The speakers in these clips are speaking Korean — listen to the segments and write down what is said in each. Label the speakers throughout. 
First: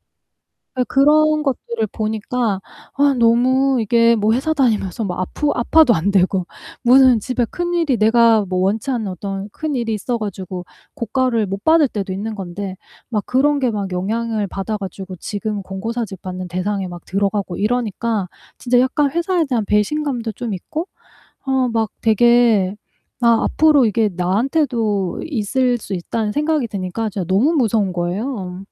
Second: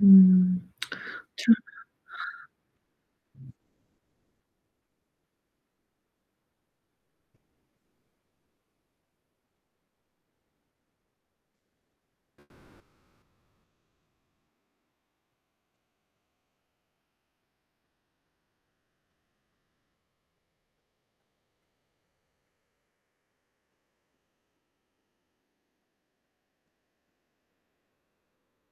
Speaker 1: 음.
Speaker 2: 어 그런 것들을
Speaker 1: [unintelligible]
Speaker 2: 보니까 아 너무 이게 뭐 회사 다니면서 막 아프 아파도 안 되고 무슨 집에 큰일이 내가 뭐 원치 않는 어떤 큰일이 있어가지고 고과를 못 받을 때도 있는 건데 막 그런 게 막 영향을 받아가지고 지금 권고 사직 받는 대상에 막 들어가고 이러니까 진짜 약간 회사에 대한 배신감도 좀 있고 아 막 되게 아 앞으로 이게 나한테도 있을 수 있다는 생각이 드니까 진짜 너무 무서운 거예요.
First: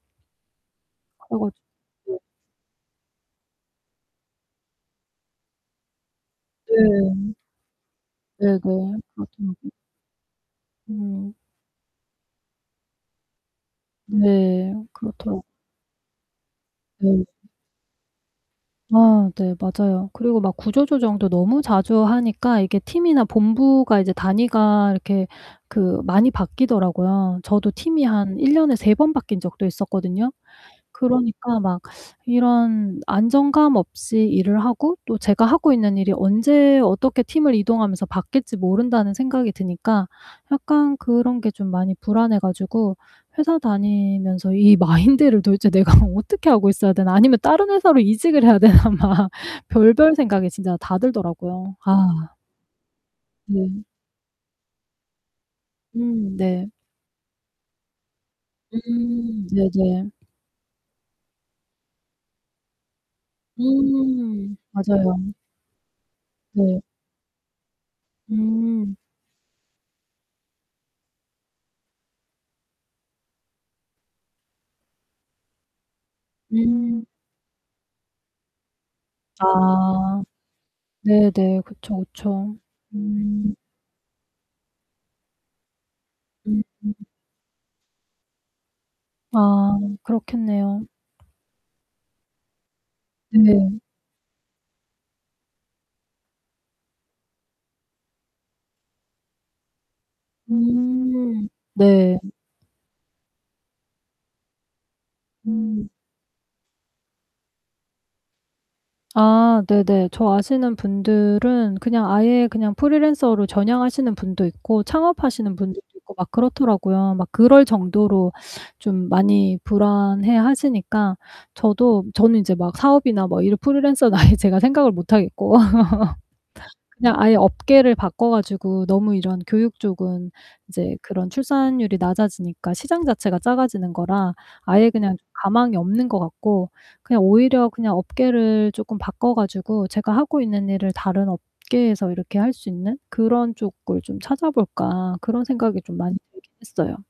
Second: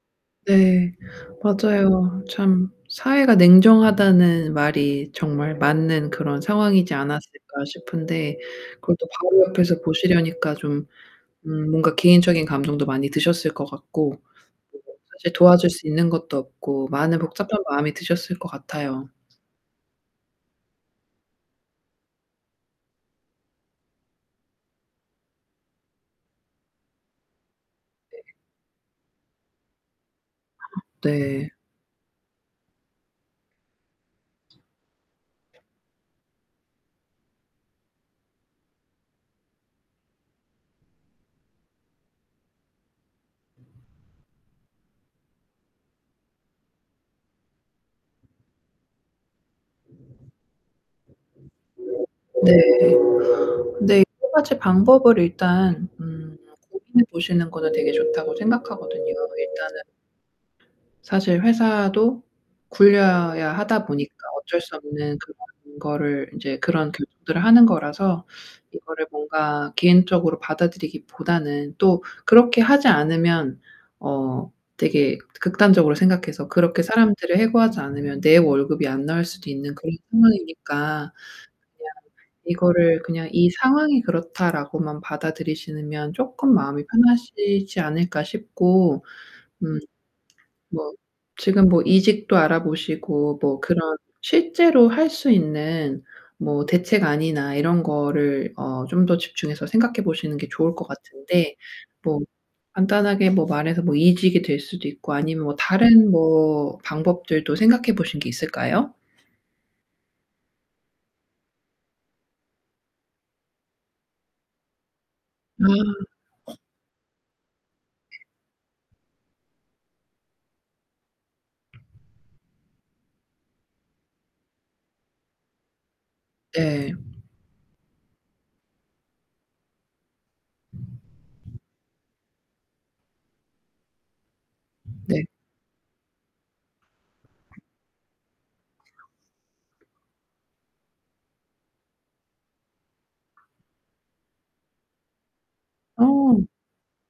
Speaker 1: 네,
Speaker 2: 그래 가지고
Speaker 1: 맞아요. 참 사회가 냉정하다는 말이 정말 맞는 그런 상황이지
Speaker 2: 네.
Speaker 1: 않았을까 싶은데
Speaker 2: 네네.
Speaker 1: 그것도 바로
Speaker 2: 맞아요.
Speaker 1: 옆에서 보시려니까 좀
Speaker 2: 음.
Speaker 1: 음 뭔가 개인적인 감정도 많이 드셨을 것 같고
Speaker 2: 네,
Speaker 1: 그리고 사실
Speaker 2: 그렇더라
Speaker 1: 도와줄 수 있는 것도 없고 많은
Speaker 2: 네.
Speaker 1: 복잡한 마음이 드셨을 것 같아요.
Speaker 2: 아 네 맞아요. 그리고 막 구조조정도 너무 자주 하니까 이게 팀이나 본부가 이제 단위가 이렇게 많이 바뀌더라고요. 저도 팀이 한 1 년에 3 번 바뀐 적도 있었거든요.
Speaker 1: 네.
Speaker 2: 그러니까 막 이런 안정감 없이 일을 하고 또 제가 하고 있는 일이 언제 어떻게 팀을 이동하면서 바뀔지 모른다는 생각이 드니까 약간 그런 게 좀 많이 불안해 가지고 회사 다니면서 이 마인드를 도대체 내가 어떻게 하고 있어야 되나 아니면 다른 회사로 이직을 해야 되나 막 별별 생각이 진짜 다 들더라고요. 아.
Speaker 1: 네,
Speaker 2: 음.
Speaker 1: 근데 여러 가지 방법을 일단
Speaker 2: 음
Speaker 1: 음
Speaker 2: 네.
Speaker 1: 고민해 보시는 거는 되게 좋다고 생각하거든요.
Speaker 2: 음
Speaker 1: 일단은
Speaker 2: 네네.
Speaker 1: 사실 회사도 굴려야 하다 보니까
Speaker 2: 음
Speaker 1: 어쩔 수 없는
Speaker 2: 맞아요.
Speaker 1: 그런 거를 이제
Speaker 2: 네.
Speaker 1: 그런 교 [unintelligible] 들을 하는 거라서
Speaker 2: 음.
Speaker 1: 이거를 뭔가 개인적으로 받아들이기 보다는 또 그렇게 하지 않으면 어 되게 극단적으로 생각해서 그렇게
Speaker 2: 음.
Speaker 1: 사람들을 해고하지 않으면 내 월급이 안 나올 수도 있는 그런
Speaker 2: 아
Speaker 1: 상황이니까 그냥
Speaker 2: 네네. 그쵸, 그쵸.
Speaker 1: 이거를 그냥 이
Speaker 2: 음.
Speaker 1: 상황이 그렇다라고만 받아들이시면 쪼끔
Speaker 2: 음음.
Speaker 1: 마음이 편하시지 않을까 싶고
Speaker 2: 아
Speaker 1: 음.
Speaker 2: 그렇겠네요.
Speaker 1: 뭐 지금 뭐 이직도 알아보시고 뭐 그런
Speaker 2: 네.
Speaker 1: 실제로 할 수 있는 뭐 대책안이나 이런 거를 어 좀 더 집중해서 생각해 보시는 게 좋을 것
Speaker 2: 음.
Speaker 1: 같은데
Speaker 2: 네.
Speaker 1: 뭐 간단하게 뭐 말해서 뭐 이직이 될 수도 있고 아니면 뭐
Speaker 2: 음.
Speaker 1: 다른 뭐 방법들도 생각해 보신 게 있을까요?
Speaker 2: 아, 네네. 저 아시는 분들은 그냥 아예 그냥 프리랜서로 전향하시는 분도 있고 창업하시는
Speaker 1: 음.
Speaker 2: 분들도 있고 막 그렇더라고요. 막 그럴 정도로 좀 많이 불안해 하시니까 저도 저는 이제 막 사업이나 막 이런 프리랜서는 아예 제가 생각을 못 하겠고
Speaker 1: 네.
Speaker 2: 그냥 아예 업계를 바꿔 가지고 너무 이런 교육 쪽은 이제 그런 출산율이 낮아지니까 시장 자체가 작아지는 거라 아예 그냥
Speaker 1: 네.
Speaker 2: 가망이 없는 것 같고 그냥 오히려 그냥 업계를 조금 바꿔 가지고 제가 하고 있는 일을 다른 업계에서 이렇게 할 수 있는 그런 쪽을 좀 찾아볼까 그런 생각이 좀 많이
Speaker 1: 어.
Speaker 2: 들긴 했어요.